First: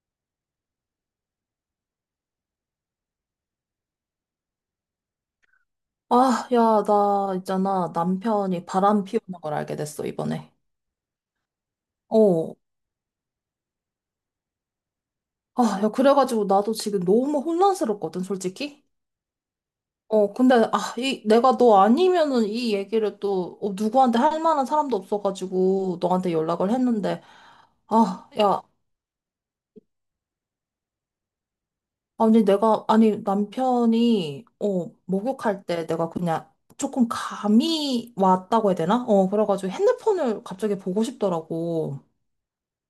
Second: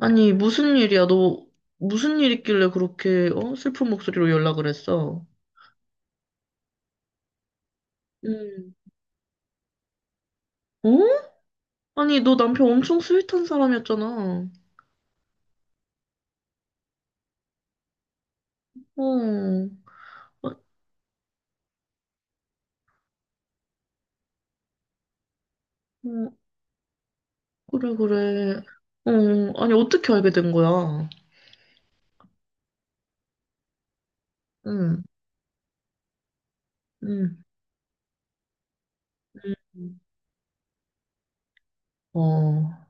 아니, 무슨 일이야? 너 무슨 일 있길래 그렇게 슬픈 목소리로 연락을 했어? 아, 야, 나 있잖아. 남편이 음, 바람 피우는 걸 알게 됐어, 이번에. 어? 아니, 너 어. 남편 엄청 스윗한 사람이었잖아. 아, 야, 그래가지고 나도 지금 너무 혼란스럽거든, 솔직히. 어, 근데, 아, 아, 이, 내가 너 아니면은 이 얘기를 또, 누구한테 할 만한 사람도 없어가지고 어, 너한테 연락을 했는데, 그래, 아, 그래. 야, 어, 아니, 어떻게 알게 된 거야? 아니, 내가, 아니, 남편이, 응, 목욕할 때 내가 그냥 조금 응, 감이 왔다고 해야 되나? 그래가지고 응 핸드폰을 갑자기 보고 싶더라고. 어,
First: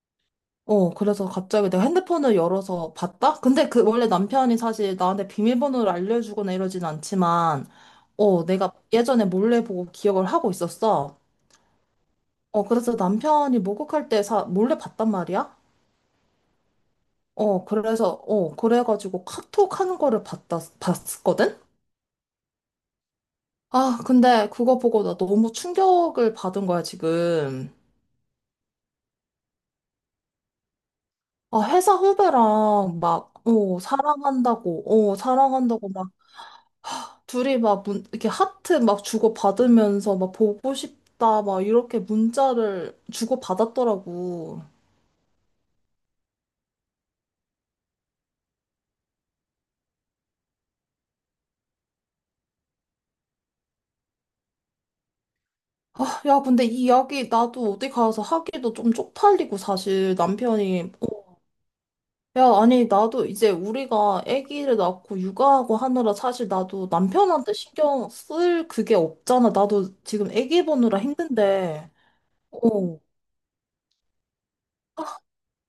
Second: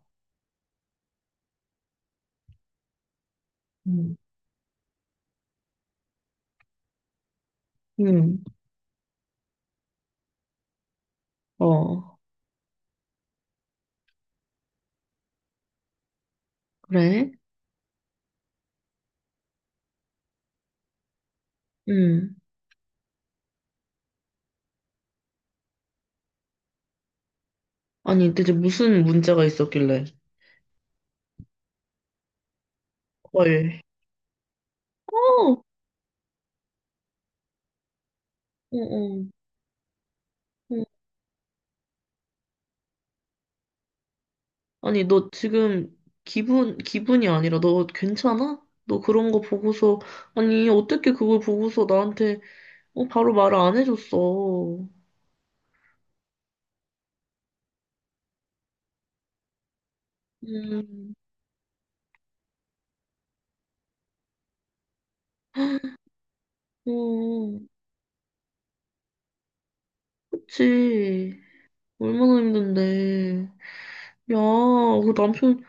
그래서 갑자기 내가 핸드폰을 열어서 봤다? 근데 그 원래 응, 남편이 사실 나한테 비밀번호를 알려주거나 이러진 않지만, 응, 내가 예전에 몰래 보고 기억을 하고 있었어. 어, 그래서 남편이 목욕할 때 사, 몰래 봤단 말이야? 그래? 그래서, 그래가지고 카톡 하는 거를 봤다, 봤거든? 응. 아, 근데 그거 보고 나 너무 충격을 받은 거야, 지금. 아니, 대체 무슨 문제가 있었길래? 아, 회사 후배랑 막, 헐. 사랑한다고, 어, 사랑한다고 둘이 막 문, 이렇게 하트 어, 막 어. 주고받으면서 막 보고 싶다 막 이렇게 문자를 주고받았더라고. 아니, 너 지금 기분이 아니라 너 괜찮아? 너 그런 거 보고서, 아니, 어떻게 그걸 보고서 나한테, 어, 바로 말을 안 해줬어. 아, 야, 근데 이 이야기 나도 어디 가서 하기도 좀 쪽팔리고 사실 남편이 어, 음, 야, 아니 나도 이제 우리가 아기를 낳고 육아하고 하느라 사실 나도 남편한테 어, 신경 쓸 그게 없잖아. 나도 지금 아기 보느라 그치. 힘든데. 얼마나 어. 힘든데. 야, 그 남편,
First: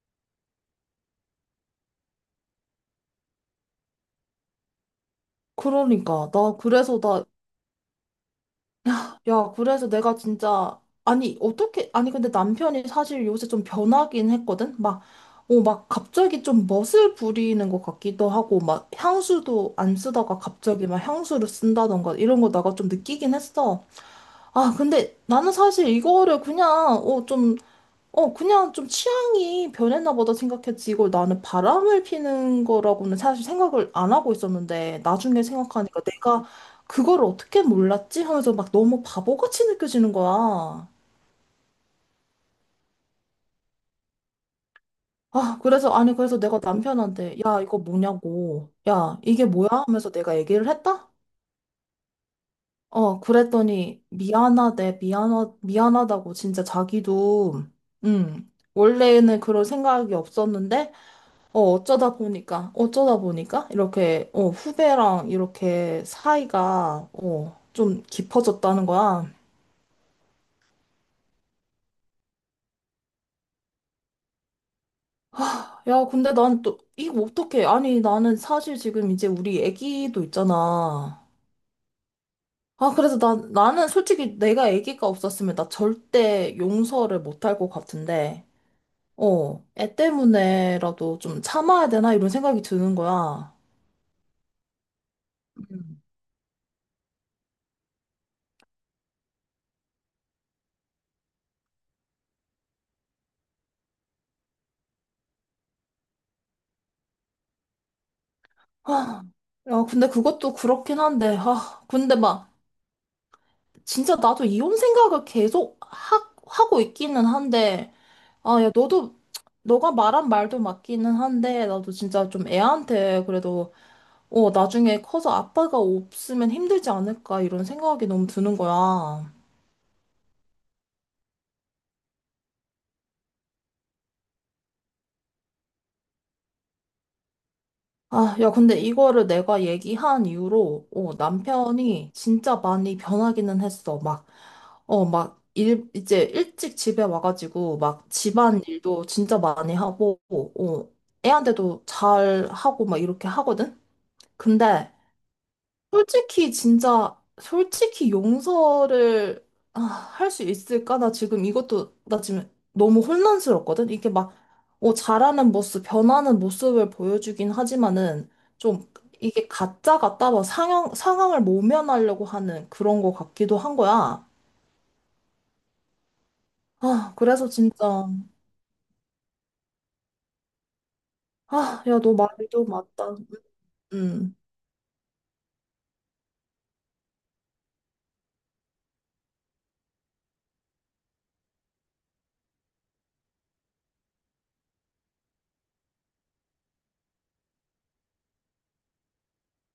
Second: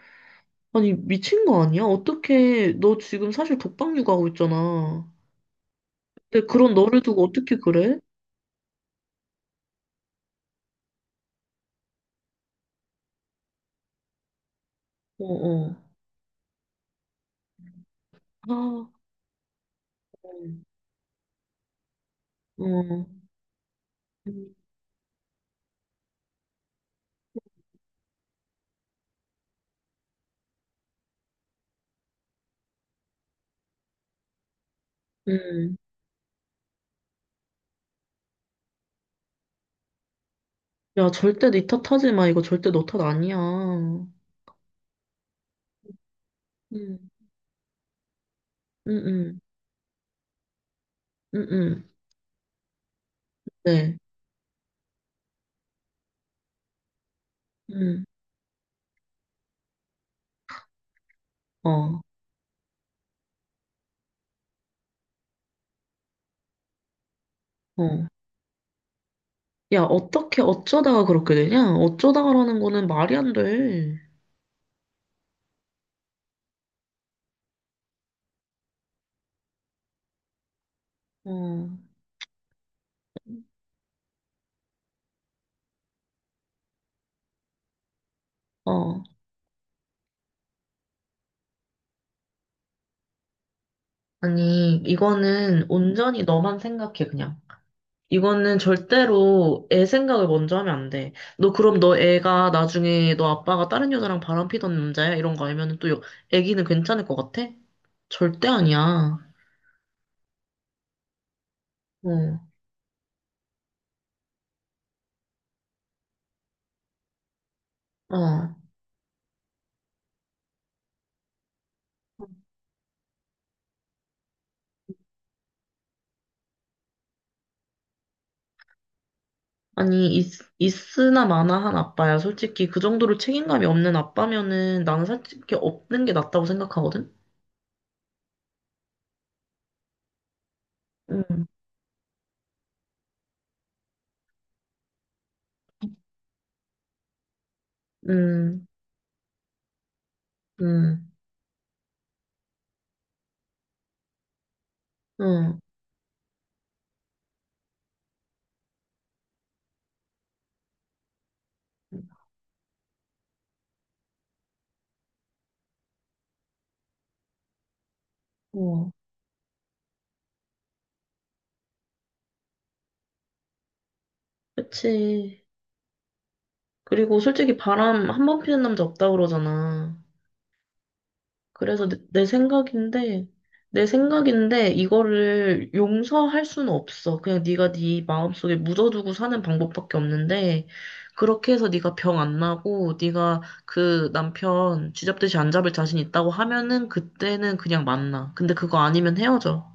아니, 미친 거 아니야? 어떻게, 너 지금 사실 독박 육아하고 있잖아. 그러니까 근데 나 그런 그래서 너를 두고 나 어떻게 그래? 야, 그래서 내가 진짜, 아니, 어떻게, 아니, 근데 남편이 사실 요새 좀 변하긴 했거든? 막, 어, 어. 막 갑자기 좀 멋을 부리는 것 같기도 하고, 아, 막 향수도 안 어, 쓰다가 갑자기 막 향수를 쓴다던가 이런 거 내가 좀 어. 느끼긴 했어. 음, 아, 근데 나는 사실 이거를 그냥, 어, 좀 어, 그냥 좀 취향이 변했나 보다 생각했지. 이걸 나는 바람을 피는 거라고는 사실 생각을 안 하고 있었는데, 나중에 음, 생각하니까 내가 그걸 어떻게 몰랐지? 하면서 막 너무 바보같이 느껴지는 거야. 야, 절대 네 탓 하지 마. 이거 절대 너 탓 아니야. 응, 아, 그래서, 아니, 그래서 내가 응, 남편한테, 야, 이거 뭐냐고. 야, 응, 이게 뭐야? 하면서 내가 얘기를 했다? 응, 응. 네. 그랬더니, 미안하대, 미안하, 미안하다고, 진짜 자기도, 응, 원래는 그런 생각이 없었는데, 어, 어쩌다 보니까, 어쩌다 보니까, 이렇게, 후배랑 이렇게 사이가, 좀 어. 깊어졌다는 거야. 야, 어떻게, 어쩌다가 그렇게 되냐? 어쩌다가라는 거는 말이 안 돼. 야, 근데 난 또, 이거 어떡해. 아니, 나는 사실 지금 이제 우리 애기도 있잖아. 어, 아, 그래서 난, 나는 솔직히 내가 애기가 없었으면 나 절대 용서를 못 할 것 같은데, 어. 애 때문에라도 좀 참아야 되나? 이런 생각이 드는 거야. 아니, 이거는 음. 온전히 너만 생각해, 그냥. 이거는 절대로 애 생각을 먼저 하면 안 돼. 너 그럼 너 애가 나중에 너 아빠가 다른 여자랑 바람 피던 남자야? 이런 거 알면 애기는 괜찮을 것 같아? 절대 아니야. 아, 야, 근데 그것도 그렇긴 한데, 아, 근데 어. 막, 진짜 나도 이혼 생각을 계속 하, 하고 있기는 한데, 어. 아, 야, 너도, 너가 말한 말도 맞기는 한데, 나도 진짜 좀 애한테 그래도, 나중에 커서 아빠가 없으면 힘들지 않을까, 이런 생각이 너무 드는 거야. 아니, 있, 있으나 마나 한 아빠야. 솔직히 그 정도로 책임감이 없는 아빠면은 나는 솔직히 없는 게 낫다고 생각하거든? 아, 야, 근데 이거를 내가 얘기한 이후로, 응, 남편이 진짜 많이 변하기는 했어. 막, 막, 일, 이제 일찍 집에 와가지고, 막, 집안 응, 일도 진짜 많이 하고, 어, 응, 애한테도 잘 하고, 막, 이렇게 하거든? 근데, 응. 솔직히 진짜 솔직히 용서를 아, 할 수 있을까? 나 지금 이것도 나 지금 너무 혼란스럽거든. 이게 막 잘하는 모습, 변하는 모습을 보여주긴 하지만은 좀 어, 이게 가짜 같다 막 상황을 모면하려고 하는 그런 거 같기도 한 거야. 그치. 아, 그리고 그래서 솔직히 진짜 바람 한 번 피는 남자 없다 그러잖아. 아, 야, 너 내 말도 맞다. 생각인데, 내 음. 생각인데 이거를 용서할 수는 없어. 그냥 네가 네 마음속에 묻어두고 사는 방법밖에 없는데 그렇게 해서 네가 병 안 나고 네가 그 남편 쥐잡듯이 안 잡을 자신 있다고 하면은 그때는 그냥 만나. 근데 그거 아니면 헤어져.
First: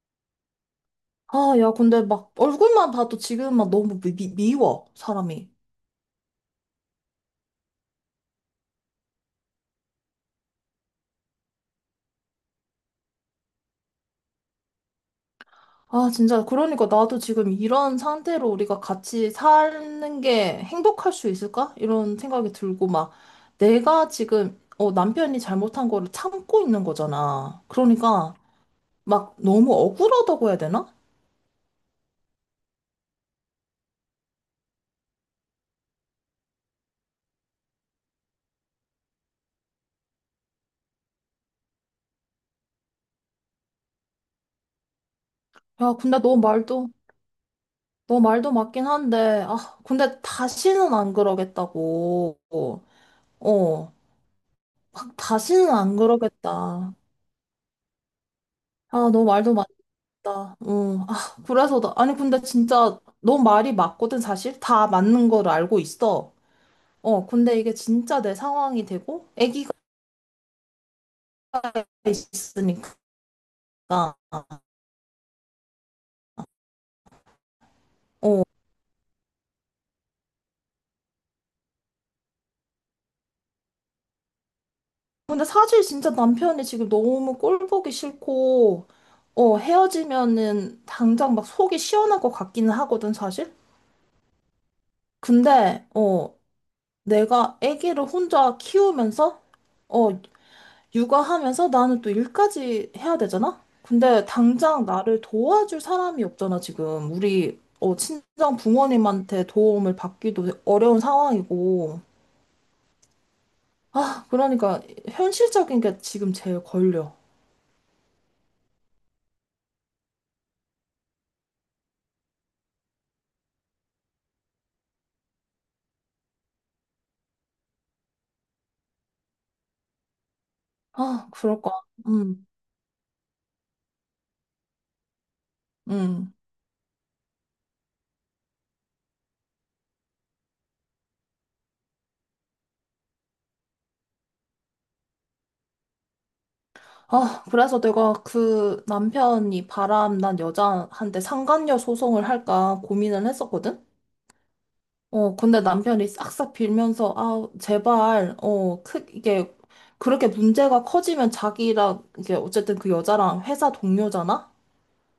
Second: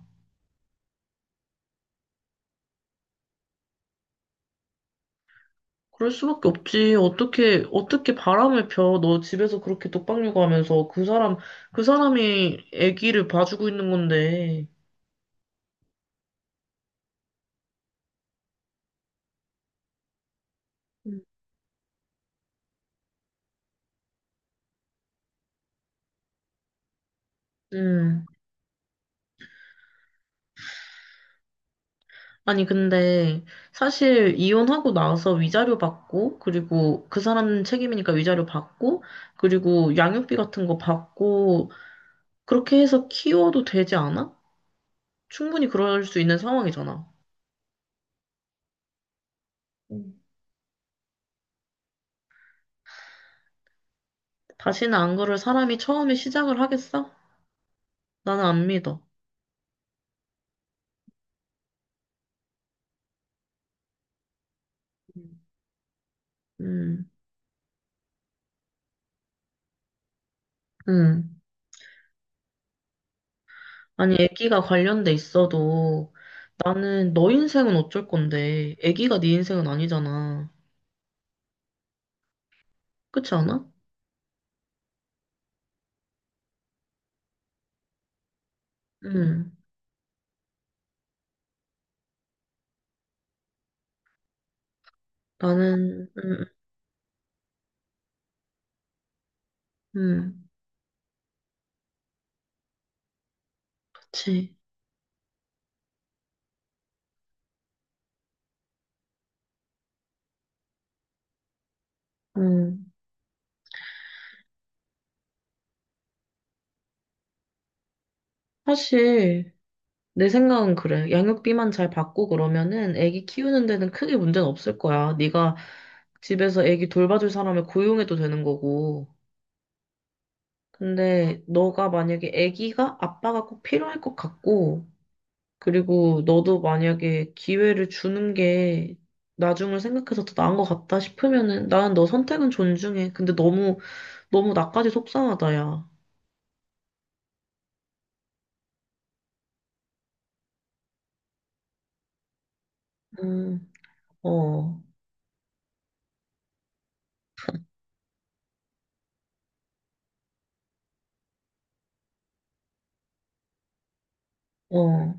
아, 야, 근데 막 얼굴만 봐도 지금 막 너무 미, 미- 미워, 사람이. 그럴 수밖에 없지. 어떻게 어떻게 바람을 펴? 너 집에서 그렇게 독박 육아하면서 그 사람 그 사람이 아기를 봐주고 있는 건데. 아, 진짜. 그러니까 나도 지금 이런 상태로 우리가 같이 사는 게 행복할 음. 수 있을까? 이런 생각이 들고, 막, 내가 지금, 남편이 잘못한 거를 참고 있는 거잖아. 음. 그러니까, 막, 너무 억울하다고 해야 되나? 아니, 근데 사실 이혼하고 나서 위자료 받고, 그리고 그 사람 책임이니까 위자료 받고, 그리고 양육비 같은 거 받고, 그렇게 해서 키워도 되지 않아? 충분히 야, 그럴 근데 수 너 있는 말도, 상황이잖아. 너 말도 맞긴 한데, 아, 음, 근데 다시는 안 그러겠다고. 어, 다시는 막 안 그럴 다시는 사람이 안 처음에 시작을 그러겠다. 하겠어? 나는 안 믿어. 아, 너 말도 맞 나, 어, 아, 그래서 나, 아니, 근데 진짜 너 말이 맞거든, 사실. 다 맞는 음. 걸 알고 있어. 음, 근데 이게 진짜 내 상황이 되고, 아기가 음. 있으니까. 아니, 애기가 관련돼 있어도 나는 너 인생은 어쩔 어, 건데, 애기가 네 인생은 아니잖아. 그렇지 않아? 근데 사실 진짜 남편이 지금 너무 꼴 보기 싫고, 음, 헤어지면은 당장 막 속이 시원할 것 같기는 하거든, 사실. 근데, 나는, 어, 내가 아기를 혼자 키우면서, 어, 음, 육아하면서 나는 또 일까지 해야 되잖아? 근데 그치. 당장 나를 도와줄 사람이 없잖아, 지금. 우리, 친정 부모님한테 도움을 받기도 어려운 상황이고. 음. 아, 그러니까 현실적인 게 지금 제일 걸려. 사실, 내 생각은 그래. 양육비만 잘 받고 그러면은 애기 키우는 데는 크게 문제는 없을 거야. 네가 집에서 애기 돌봐줄 사람을 고용해도 되는 거고. 아, 근데 그럴까? 너가 만약에 음, 애기가 아빠가 꼭 필요할 것 같고, 그리고 음. 너도 만약에 기회를 주는 게 나중을 생각해서 더 나은 것 같다 싶으면은 나는 너 선택은 존중해. 근데 너무, 너무 나까지 속상하다, 야. 아, 그래서 내가 그 남편이 바람난 여자한테 상간녀 소송을 할까 고민을 음, 했었거든? 어, 근데 남편이 싹싹 빌면서, 아, 제발, 어, 크, 이게, 그렇게 문제가 커지면 자기랑, 이게, 어쨌든 그 여자랑 회사 동료잖아? 어.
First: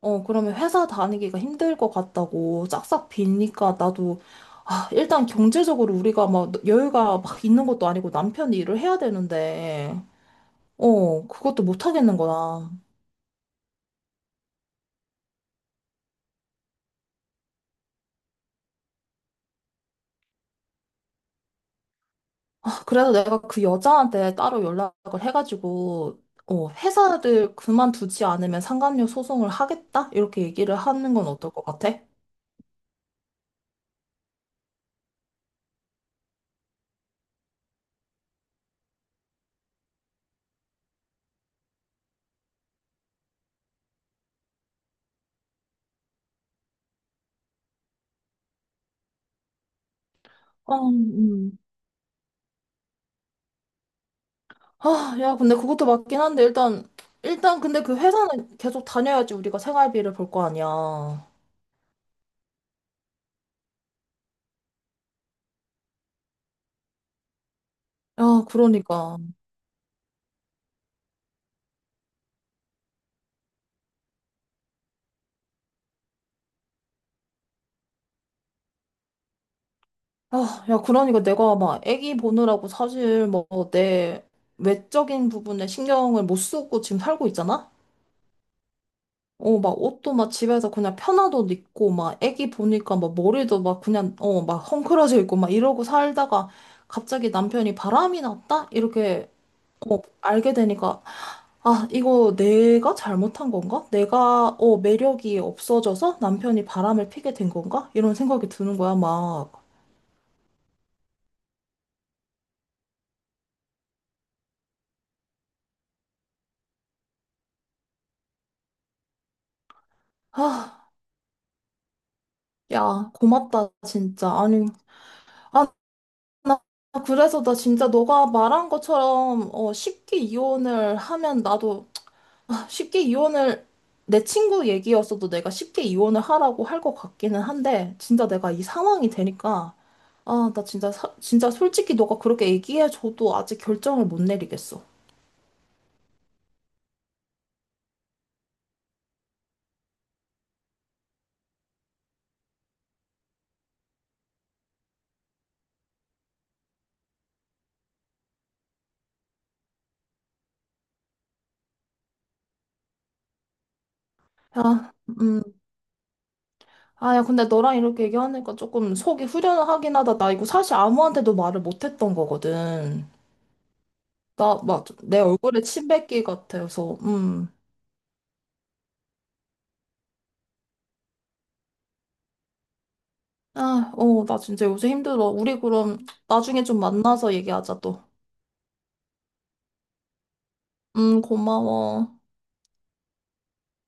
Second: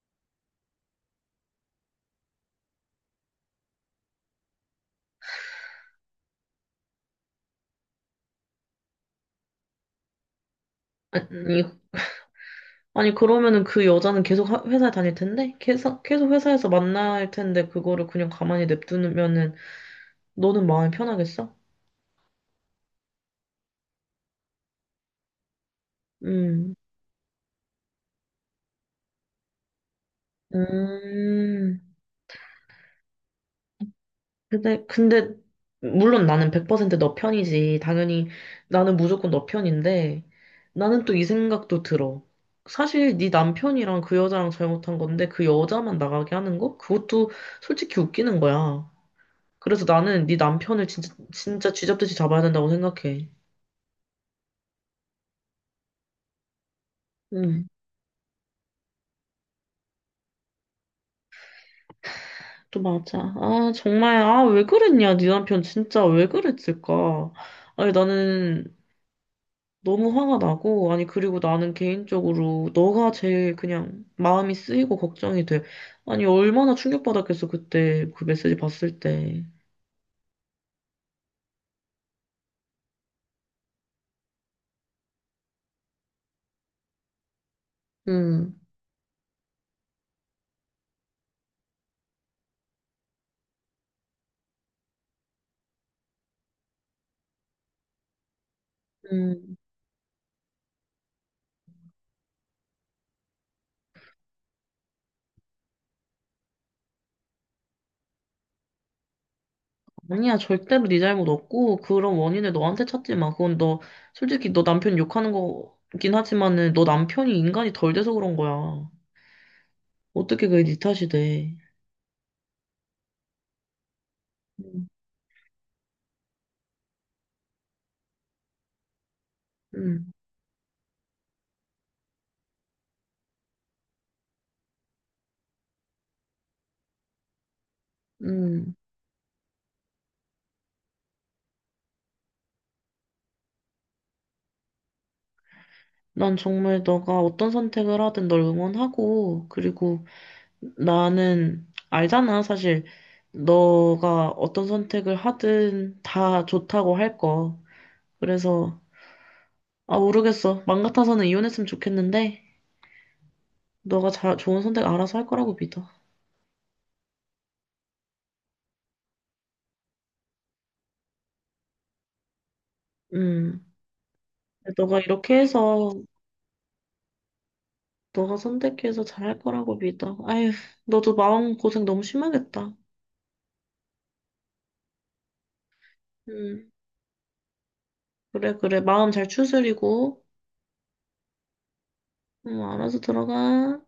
그러면 회사 다니기가 힘들 것 같다고 싹싹 빌니까 나도, 아, 일단 경제적으로 우리가 막 여유가 막 있는 것도 아니고 남편이 일을 해야 되는데, 아니, 그것도 못 하겠는 거야. 아니, 그러면은 회사에 다닐 텐데? 계속, 계속 회사에서 만날 텐데, 그거를 그냥 가만히 냅두면은, 너는 마음이 편하겠어? 그래서 내가 그 여자한테 따로 연락을 해가지고, 음, 회사를 그만두지 않으면 상감료 소송을 하겠다? 이렇게 얘기를 하는 건 어떨 것 음. 같아? 근데, 물론 나는 100% 너 편이지. 당연히, 나는 무조건 너 편인데, 나는 또 이 생각도 들어. 사실 네 남편이랑 그 여자랑 잘못한 건데, 그 여자만 나가게 하는 거? 그것도 솔직히 웃기는 거야. 그래서 나는 네 남편을 어, 진짜, 진짜 쥐잡듯이 잡아야 된다고 생각해. 아, 야, 근데 그것도 맞긴 한데, 일단, 일단, 음. 근데 그 회사는 계속 다녀야지 우리가 생활비를 벌 거 아니야. 또 맞아. 아, 정말, 아, 왜 그랬냐. 네 남편 진짜 왜 그랬을까. 아니, 야, 나는 그러니까. 너무 화가 나고, 아니, 그리고 나는 개인적으로 너가 제일 그냥 마음이 쓰이고 걱정이 돼. 아니, 얼마나 충격받았겠어, 그때 그 메시지 봤을 때. 아, 야, 그러니까 내가 막 애기 보느라고 사실 뭐 내 외적인 부분에 신경을 못 쓰고 지금 살고 있잖아? 음, 막 옷도 막 집에서 그냥 편한 옷 입고, 막 애기 보니까 막 머리도 막 그냥, 막 헝클어져 있고, 막 이러고 살다가 갑자기 남편이 바람이 났다? 이렇게 음, 알게 되니까, 아, 이거 내가 잘못한 건가? 내가, 매력이 없어져서 남편이 바람을 피게 된 건가? 이런 생각이 드는 거야, 막. 아니야, 절대로 네 잘못 없고, 그런 원인을 너한테 찾지 마. 그건 너, 솔직히 너 남편 욕하는 거긴 하지만은, 너 남편이 인간이 덜 돼서 그런 거야. 어떻게 그게 네 아, 탓이 돼. 야, 고맙다, 진짜. 아니, 음. 아, 나 그래서 나 진짜 너가 말한 것처럼, 음. 쉽게 이혼을 하면 나도 아, 쉽게 이혼을 내 친구 얘기였어도 내가 쉽게 이혼을 하라고 할 것 같기는 한데 진짜 내가 이 음, 상황이 되니까 아, 나 진짜 사- 진짜 솔직히 너가 그렇게 얘기해줘도 아직 결정을 못 내리겠어. 난 정말 너가 어떤 선택을 하든 널 응원하고, 그리고 나는 알잖아, 사실. 너가 어떤 선택을 하든 다 좋다고 할 거. 그래서, 아, 모르겠어. 맘 같아서는 이혼했으면 좋겠는데, 좋은 선택 야, 알아서 할 음, 거라고 믿어. 아, 야, 근데 너랑 이렇게 얘기하니까 조금 속이 후련하긴 하다. 나 이거 사실 아무한테도 말을 못했던 거거든. 음. 나 막 너가 내 이렇게 얼굴에 침 해서, 뱉기 같아서, 너가 선택해서 잘 할 거라고 믿어. 아휴, 너도 마음 고생 너무 심하겠다. 아, 어, 나 진짜 요새 힘들어. 우리 그럼 나중에 음. 좀 만나서 얘기하자 또. 그래, 그래. 마음 잘 추스리고, 고마워. 알아서 들어가.